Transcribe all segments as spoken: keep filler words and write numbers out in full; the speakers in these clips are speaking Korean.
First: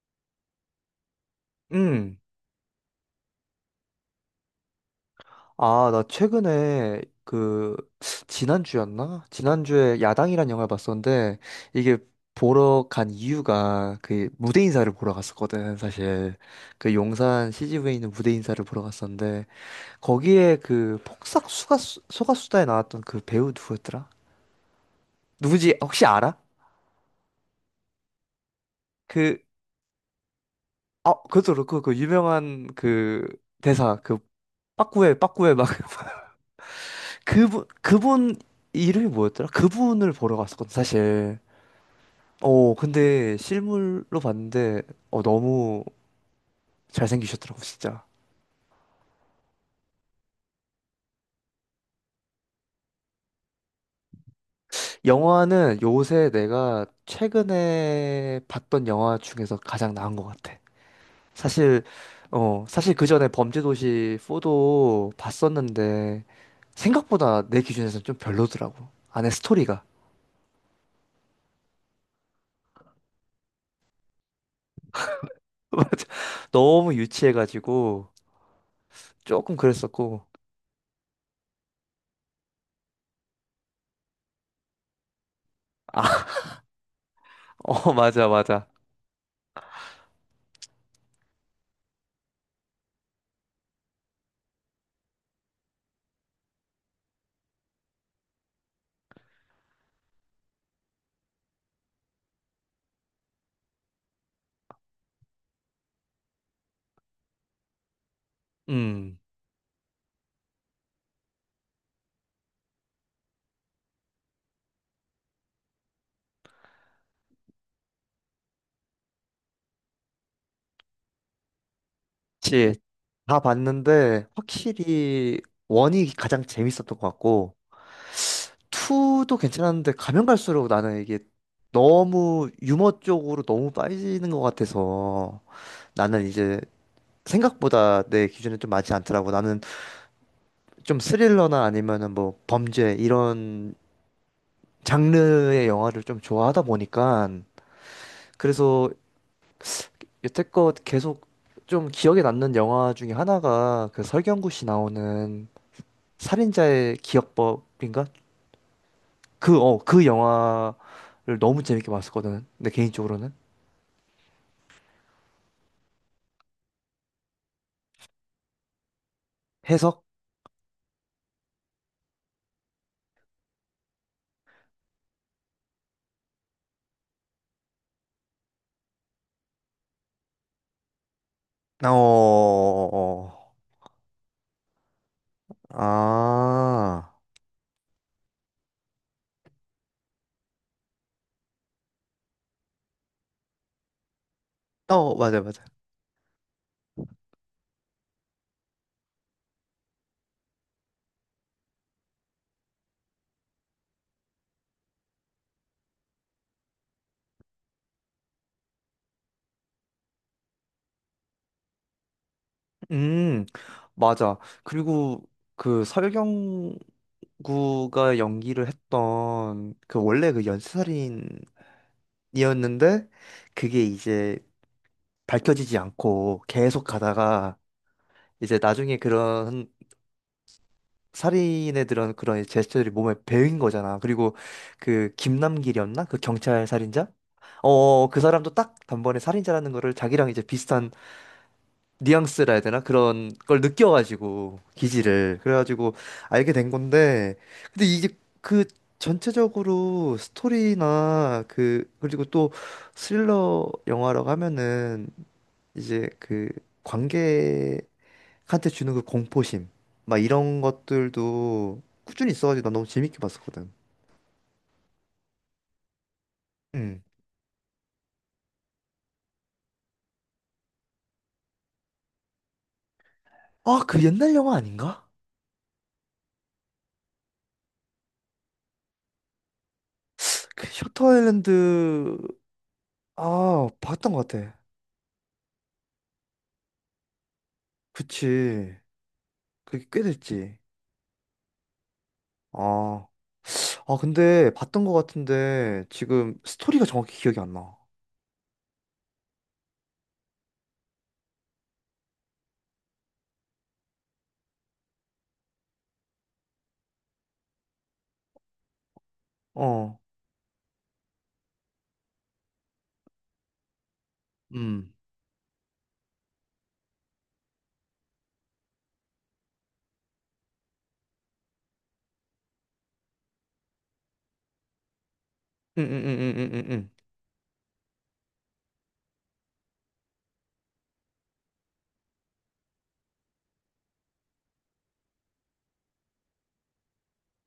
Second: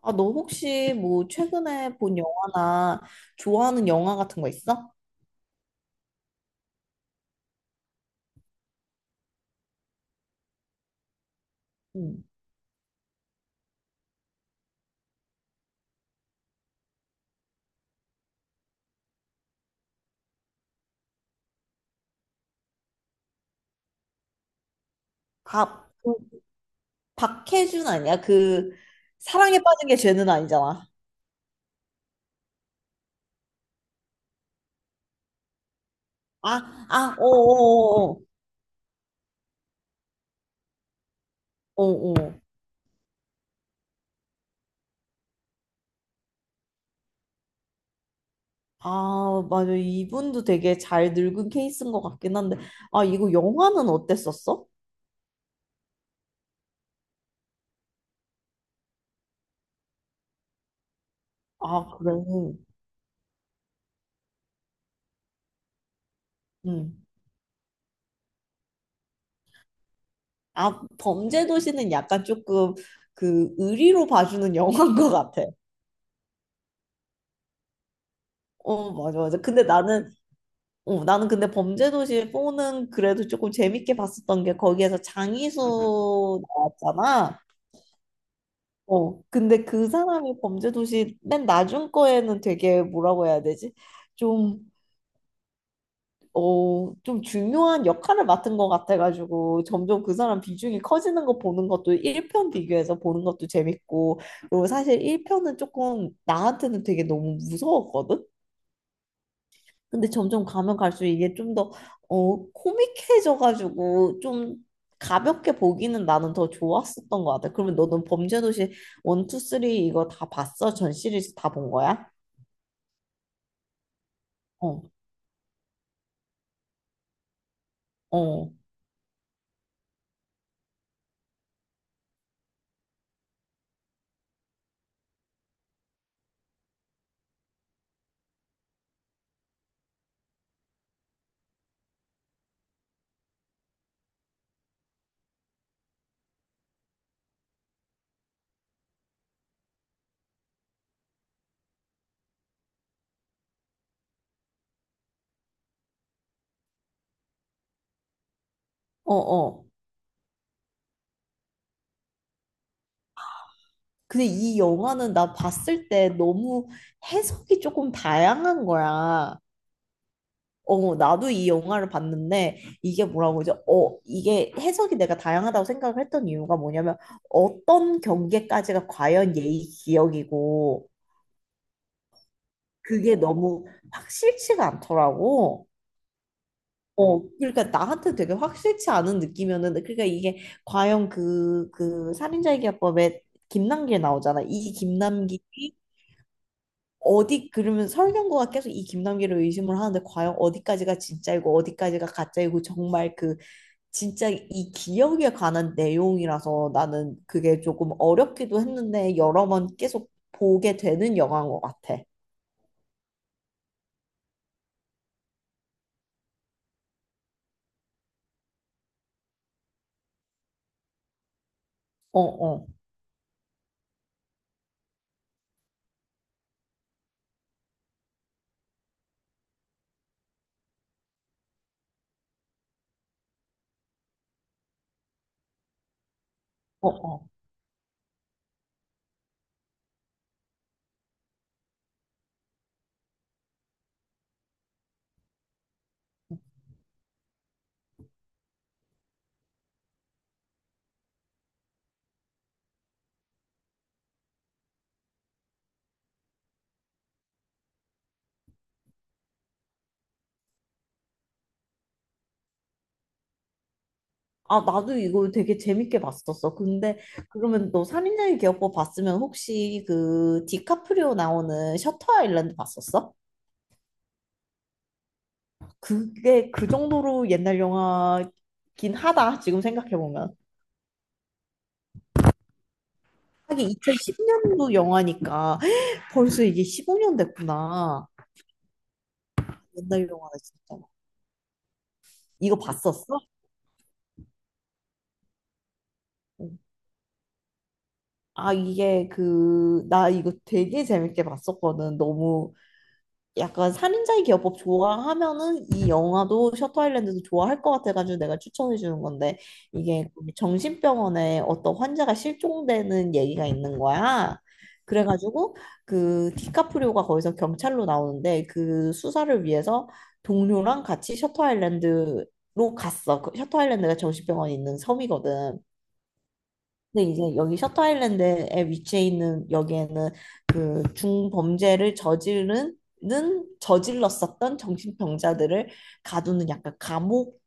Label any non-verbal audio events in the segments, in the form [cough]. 아, 너 혹시 뭐 최근에 본 음. 영화나 좋아하는 영화 같은 거 있어? 아, 나 최근에 그 지난주였나? 지난주에 야당이란 영화를 봤었는데 이게 응. 보러 간 이유가 그 무대 인사를 보러 갔었거든, 사실. 그 용산 씨지비에 있는 무대 인사를 보러 갔었는데 거기에 그 폭싹 소가수, 소가수다에 나왔던 그 배우 누구였더라? 누구지? 가, 혹시 그 알아? 박해준 아니야? 그 그 사랑에 빠진 게 죄는 아니잖아. 아, 그것도 그렇고 그 유명한 그 대사 그 빠꾸에 빠꾸에 막 [laughs] 아, 아, 그분, 오 오 그분 이름이 뭐였더라? 그분을 보러 갔었거든, 사실. 오 오 오. 어, 근데 실물로 봤는데, 어, 너무 잘생기셨더라고, 진짜. 아, 맞아. 이분도 되게 잘 늙은 케이스인 것 같긴 한데. 아, 이거 영화는 어땠었어? 영화는 요새 내가 최근에 봤던 영화 중에서 가장 나은 것 같아. 사실, 아, 그래. 어, 사실 그 전에 범죄도시 사도 봤었는데, 음. 생각보다 내 기준에서는 좀 별로더라고. 안에 스토리가. 아, 범죄도시는 약간 조금 그 의리로 봐주는 [laughs] 영화인 것 같아. [laughs] 맞아. 너무 유치해가지고, 어, 맞아, 맞아. 조금 근데 나는, 그랬었고. 어, 나는 근데 범죄도시 보는 그래도 조금 재밌게 봤었던 게 거기에서 아, 장이수 나왔잖아. [laughs] 어, 맞아, 맞아. 어, 근데 그 사람이 범죄도시 맨 나중 거에는 되게 뭐라고 해야 되지? 좀, 어, 좀 중요한 역할을 맡은 것 같아가지고 점점 그 사람 비중이 커지는 거 보는 것도 일 편 비교해서 보는 것도 재밌고, 그리고 사실 일 편은 조금 나한테는 되게 너무 무서웠거든? 음, 근데 점점 가면 갈수록 이게 좀 더, 어, 코믹해져가지고 좀 가볍게 보기는 나는 더 좋았었던 것 같아. 그러면 너는 범죄도시 일, 이, 삼 이거 다 봤어? 전 시리즈 다 본 거야? 그치. 다 봤는데 어, 확실히 원이 가장 재밌었던 것 같고 어, 투도 괜찮았는데 가면 갈수록 나는 이게 너무 유머 쪽으로 너무 빠지는 것 같아서 나는 이제 생각보다 내 기준에 좀 맞지 않더라고. 나는 좀 스릴러나 아니면은 뭐 범죄 이런 장르의 영화를 좀 좋아하다 보니까 그래서 여태껏 계속 좀 기억에 남는 영화 중에 하나가 그 설경구 씨 나오는 살인자의 기억법인가? 어, 그, 어. 어, 그 영화를 너무 재밌게 봤었거든. 내 개인적으로는. 근데 이 영화는 나 봤을 때 너무 해석이 조금 다양한 거야. 해석? 어, 나도 이 영화를 봤는데 이게 뭐라고 그러죠? 어, 이게 해석이 내가 다양하다고 생각을 했던 이유가 뭐냐면 어떤 경계까지가 과연 예의 기억이고 어, 어, 그게 어. 너무 확실치가 않더라고. 아, 어, 그러니까 나한테 되게 확실치 않은 느낌이었는데 그러니까 이게 과연 그, 그 살인자의 기합법에 김남길 나오잖아. 이 어, 맞아, 맞아. 김남길이 어디 그러면 설경구가 계속 이 김남길을 의심을 하는데 과연 어디까지가 진짜이고 어디까지가 가짜이고 정말 그 진짜 이 기억에 관한 내용이라서 나는 그게 조금 어렵기도 했는데 여러 번 계속 보게 되는 영화인 것 같아. 음, 맞아. 그리고 그 설경구가 연기를 했던 그 원래 그 연쇄살인이었는데 어, 어, 그게 이제 밝혀지지 않고 계속 가다가 이제 나중에 그런 살인에 들은 그런 제스처들이 몸에 배인 거잖아. 그리고 그 김남길이었나? 그 경찰 어, 살인자? 어. 어, 그 사람도 딱 단번에 살인자라는 거를 자기랑 이제 비슷한 뉘앙스라 해야 되나? 그런 걸 느껴가지고, 기질을. 그래가지고 알게 된 건데, 근데 이게 그 전체적으로 스토리나 그, 그리고 또 스릴러 영화라고 하면은 이제 그 관계 한테 주는 그 공포심 막 이런 것들도 꾸준히 있어가지고 난 너무 재밌게 봤었거든. 아, 나도 이거 되게 재밌게 봤었어. 근데 음. 그러면 너 살인자의 기억법 봤으면 혹시 그 디카프리오 나오는 셔터 아일랜드 봤었어? 아, 그 옛날 영화 아닌가? 그게 그 정도로 옛날 영화긴 하다. 지금 생각해보면. 그 셔터 아일랜드 아, 하긴 봤던 것 같아. 이천십 년도 영화니까 [gasps] [laughs] 벌써 이게 십오 년 됐구나. 그치. 그게 꽤 옛날 영화네 됐지. 진짜. 이거 아, 봤었어? 아 근데 봤던 것 같은데 지금 스토리가 정확히 기억이 안 나. 아, 이게 그, 나 이거 되게 재밌게 봤었거든. 너무 약간 살인자의 기어법 좋아하면은 이 영화도 셔터 아일랜드도 좋아할 것 같아가지고 내가 추천해 주는 건데 어. 이게 정신병원에 어떤 환자가 실종되는 얘기가 있는 거야. 음. 그래가지고 그 디카프리오가 거기서 경찰로 나오는데 그 수사를 위해서 동료랑 같이 셔터 아일랜드로 갔어. 그 셔터 아일랜드가 정신병원이 있는 섬이거든. 응응응응응응. 근데 이제 여기 셔터 아일랜드에 위치해 있는 여기에는 그 중범죄를 저지르는 저질렀었던 정신병자들을 가두는 약간 감옥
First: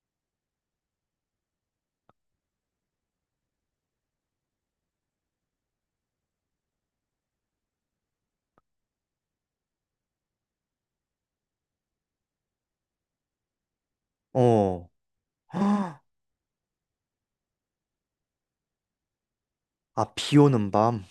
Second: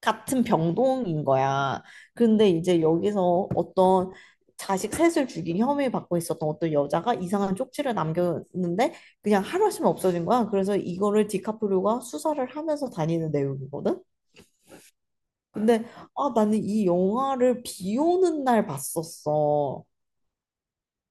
같은 병동인 거야. 근데 이제 여기서 어떤 자식 셋을 죽인 혐의 받고 있었던 어떤 여자가 이상한 쪽지를 남겼는데 그냥 하루 아침에 없어진 거야. 그래서 이거를 디카프리오가 수사를 하면서 다니는 내용이거든. 어. 근데 [gasps] 아 나는 이 영화를 비 오는 날 봤었어. 아, 비 오는 밤.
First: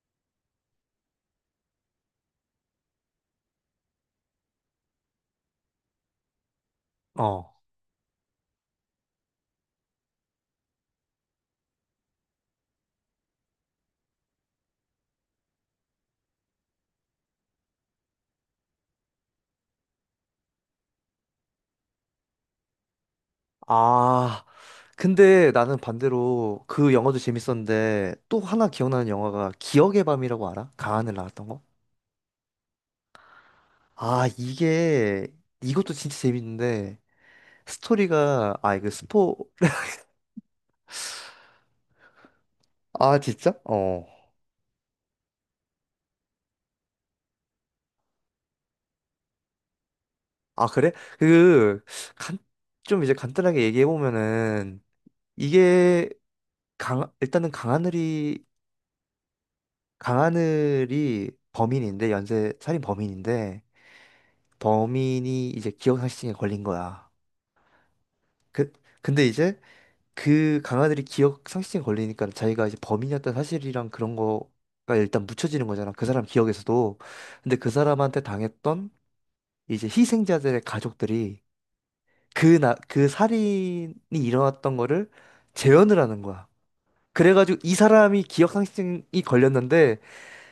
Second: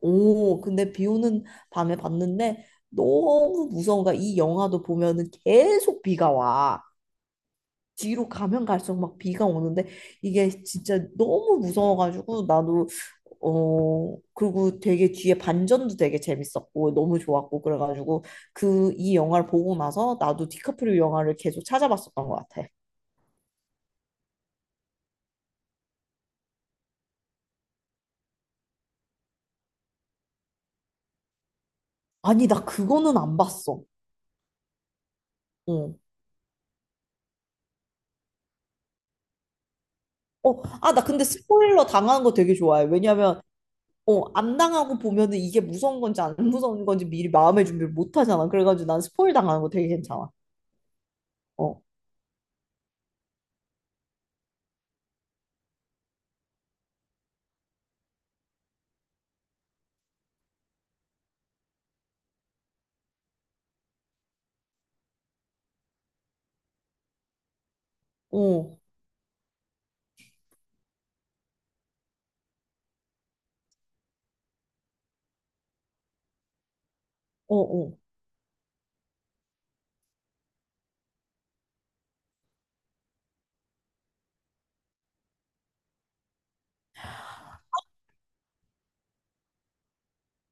오, 근데 비 오는 밤에 봤는데 너무 무서운 거야. 이 영화도 보면은 계속 비가 와. 어. 뒤로 가면 갈수록 막 비가 오는데 이게 진짜 너무 무서워가지고 나도 어, 그리고 되게 뒤에 반전도 되게 재밌었고 너무 좋았고 그래가지고 그 이 영화를 보고 나서 나도 디카프리오 영화를 계속 찾아봤었던 것 같아. 아, 근데 나는 반대로 그 영화도 재밌었는데 또 하나 기억나는 영화가 기억의 밤이라고 알아? 강하늘 나왔던 거? 아니, 나 그거는 안 봤어. 아, 이게 이것도 어. 진짜 재밌는데 스토리가 아, 이거 스포 [laughs] 어, 아, 나 근데 스포일러 당하는 거 되게 좋아해. 아, 왜냐면 진짜? 어. 어, 안 당하고 보면은 이게 무서운 건지 안 무서운 건지 미리 마음의 준비를 못 하잖아. 그래가지고 난 스포일 당하는 거 되게 괜찮아. 아, 그래? 그 어, 간 좀 이제 간단하게 얘기해 보면은 이게 강 일단은 강하늘이 강하늘이 범인인데 연쇄 살인 범인인데 범인이 이제 기억상실증에 걸린 거야. 그, 어, 근데 이제 그 강아들이 기억 상실증 걸리니까 자기가 이제 범인이었던 사실이랑 그런 거가 일단 묻혀지는 거잖아. 그 사람 기억에서도. 근데 어, 그 어. 사람한테 당했던 이제 희생자들의 가족들이 그 나, 그 살인이 일어났던 거를 재현을 하는 거야. 그래가지고 이 사람이 기억 상실증이 걸렸는데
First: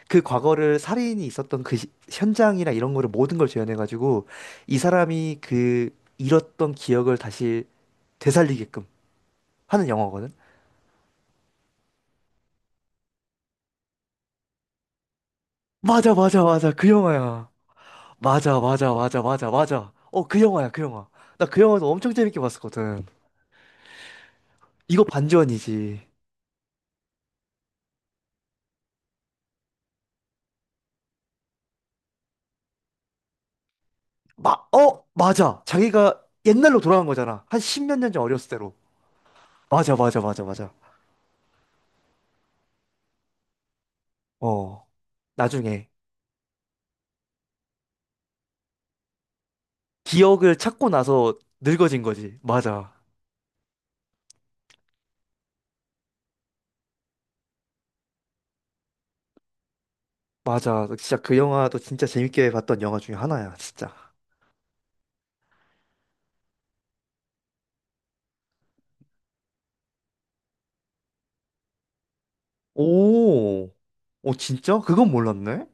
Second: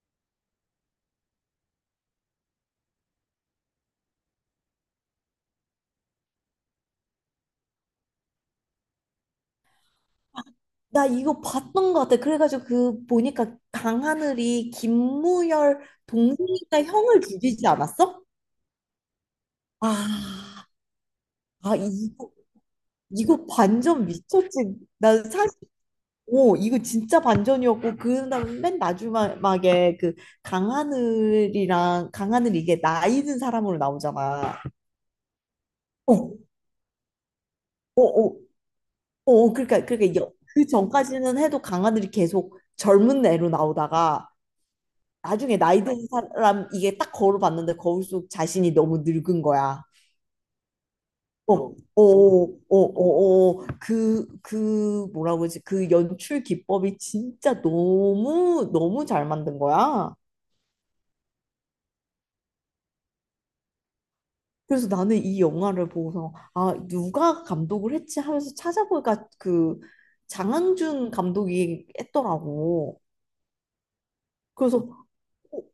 그 과거를 살인이 있었던 그 시- 현장이나 이런 거를 모든 걸 재현해가지고 이 사람이 그 잃었던 기억을 다시 되살리게끔 하는 영화거든. 나 이거 봤던 것 같아. 그래가지고 그 보니까 강하늘이 김무열 맞아, 맞아, 맞아. 동생이니까 그 형을 영화야. 죽이지 않았어? 맞아, 맞아, 맞아, 맞아, 맞아. 어, 그 아, 영화야, 그 영화. 나 그 아 영화도 엄청 이거 재밌게 봤었거든. 이거 반전 미쳤지. 이거 난 사실 반전이지. 오, 이거 진짜 반전이었고 그다음 맨 마지막에 그 강하늘이랑 강하늘 이게 나이든 사람으로 마, 나오잖아. 어, 맞아. 자기가 어, 옛날로 돌아간 거잖아. 한 십몇 어, 년 전 어, 어렸을 때로. 어, 그러니까 맞아, 그러니까 맞아, 여- 맞아, 그 맞아. 전까지는 해도 강아들이 계속 젊은 애로 나오다가 어, 나중에 나이 나중에 든 사람 이게 딱 걸어봤는데 거울 속 자신이 너무 늙은 거야. 기억을 찾고 나서 어, 어, 늙어진 어, 거지. 어, 맞아. 어, 어. 그, 그 뭐라고 그러지? 그 연출 기법이 진짜 너무 너무 잘 만든 거야. 맞아. 진짜 그 영화도 진짜 재밌게 봤던 영화 중에 하나야, 진짜. 그래서 나는 이 영화를 보고서 아, 누가 감독을 했지 하면서 찾아보니까 그 장항준 감독이 했더라고. 오, 오, 진짜? 그래서 그건 어, 몰랐네?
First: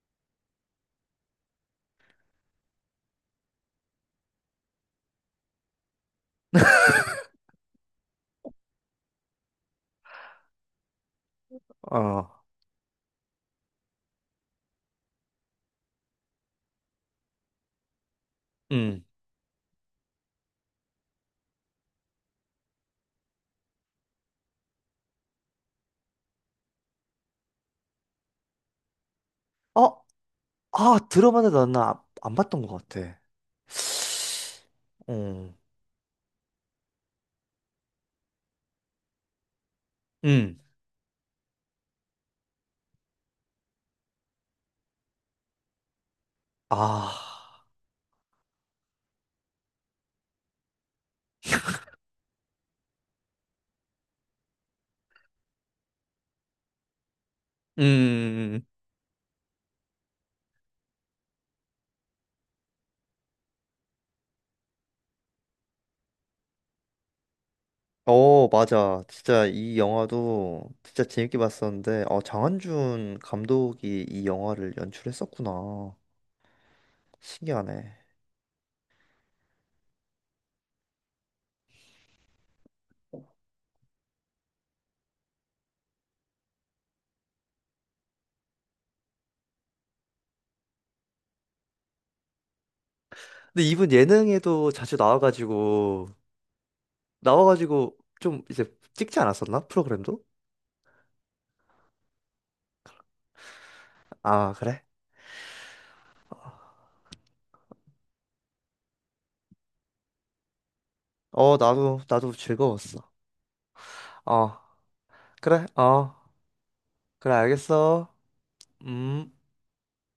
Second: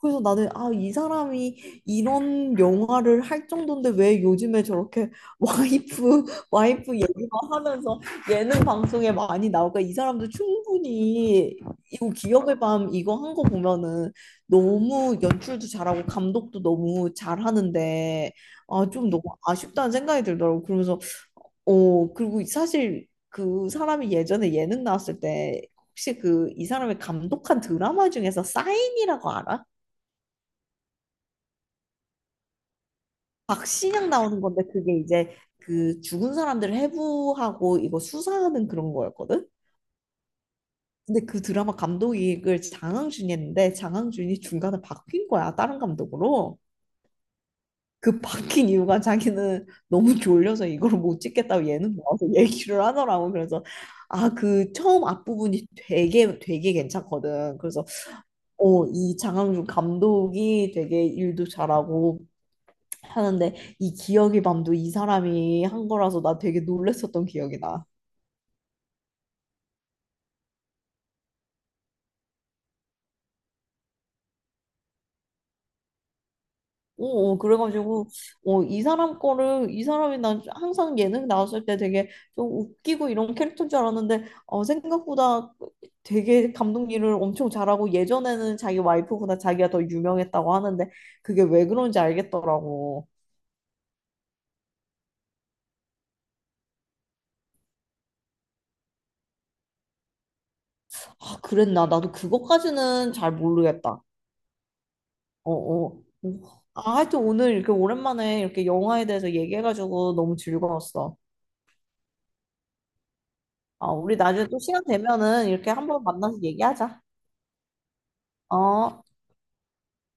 그래서 나는 아, 이 사람이 이런 영화를 할 정도인데 왜 요즘에 저렇게 [laughs] 와이프 와이프 얘기만 하면서 예능 방송에 많이 나올까? 이 사람도 충분히 이거 아, 기억의 밤 이거 한 거 보면은 너무 연출도 잘하고 감독도 너무 잘하는데 아, 응 좀 너무 아쉽다는 생각이 들더라고. 그러면서 어, 그리고 사실 그 사람이 예전에 예능 나왔을 때 혹시 그 이 사람이 감독한 드라마 중에서 싸인 이라고 알아? 어, 아, 들어봤는데 나는 아- 안 봤던 것 같아. 박신양 나오는 건데 그게 이제 어, 그 죽은 사람들을 해부하고 이거 수사하는 그런 거였거든? 음. 근데 그 드라마 감독이 장항준이 했는데 장항준이 중간에 바뀐 거야, 다른 감독으로. 아, 그 바뀐 이유가 자기는 너무 졸려서 이걸 못 찍겠다고 예능 나와서 얘기를 하더라고. 그래서 아, 그 처음 앞부분이 되게 되게 괜찮거든. 그래서 음. 어, 이 장항준 감독이 되게 일도 잘하고 하는데 이 기억의 밤도 이 사람이 한 거라서 나 되게 놀랬었던 기억이 나. 어, 맞아. 진짜 이 영화도 진짜 재밌게 봤었는데, 어, 장한준 감독이 이 영화를 연출했었구나. 어, 어, 신기하네. 그래가지고 어, 이 사람 거를 이 사람이 난 항상 예능 나왔을 때 되게 좀 웃기고 이런 캐릭터인 줄 알았는데 어, 생각보다 되게 감독 일을 엄청 잘하고 예전에는 자기 와이프보다 자기가 더 유명했다고 하는데 그게 왜 그런지 알겠더라고. 근데 이분 예능에도 자주 나와가지고, 나와가지고 좀 이제 찍지 않았었나? 프로그램도? 아, 그랬나? 나도 그것까지는 잘 모르겠다. 아, 그래? 어, 어. 음. 아, 하여튼 오늘 이렇게 오랜만에 이렇게 영화에 대해서 얘기해가지고 너무 즐거웠어. 어, 나도, 나도 즐거웠어. 아, 우리 나중에 어, 또 시간 되면은 그래? 이렇게 한번 어, 만나서 얘기하자. 그래, 알겠어. 어. 음.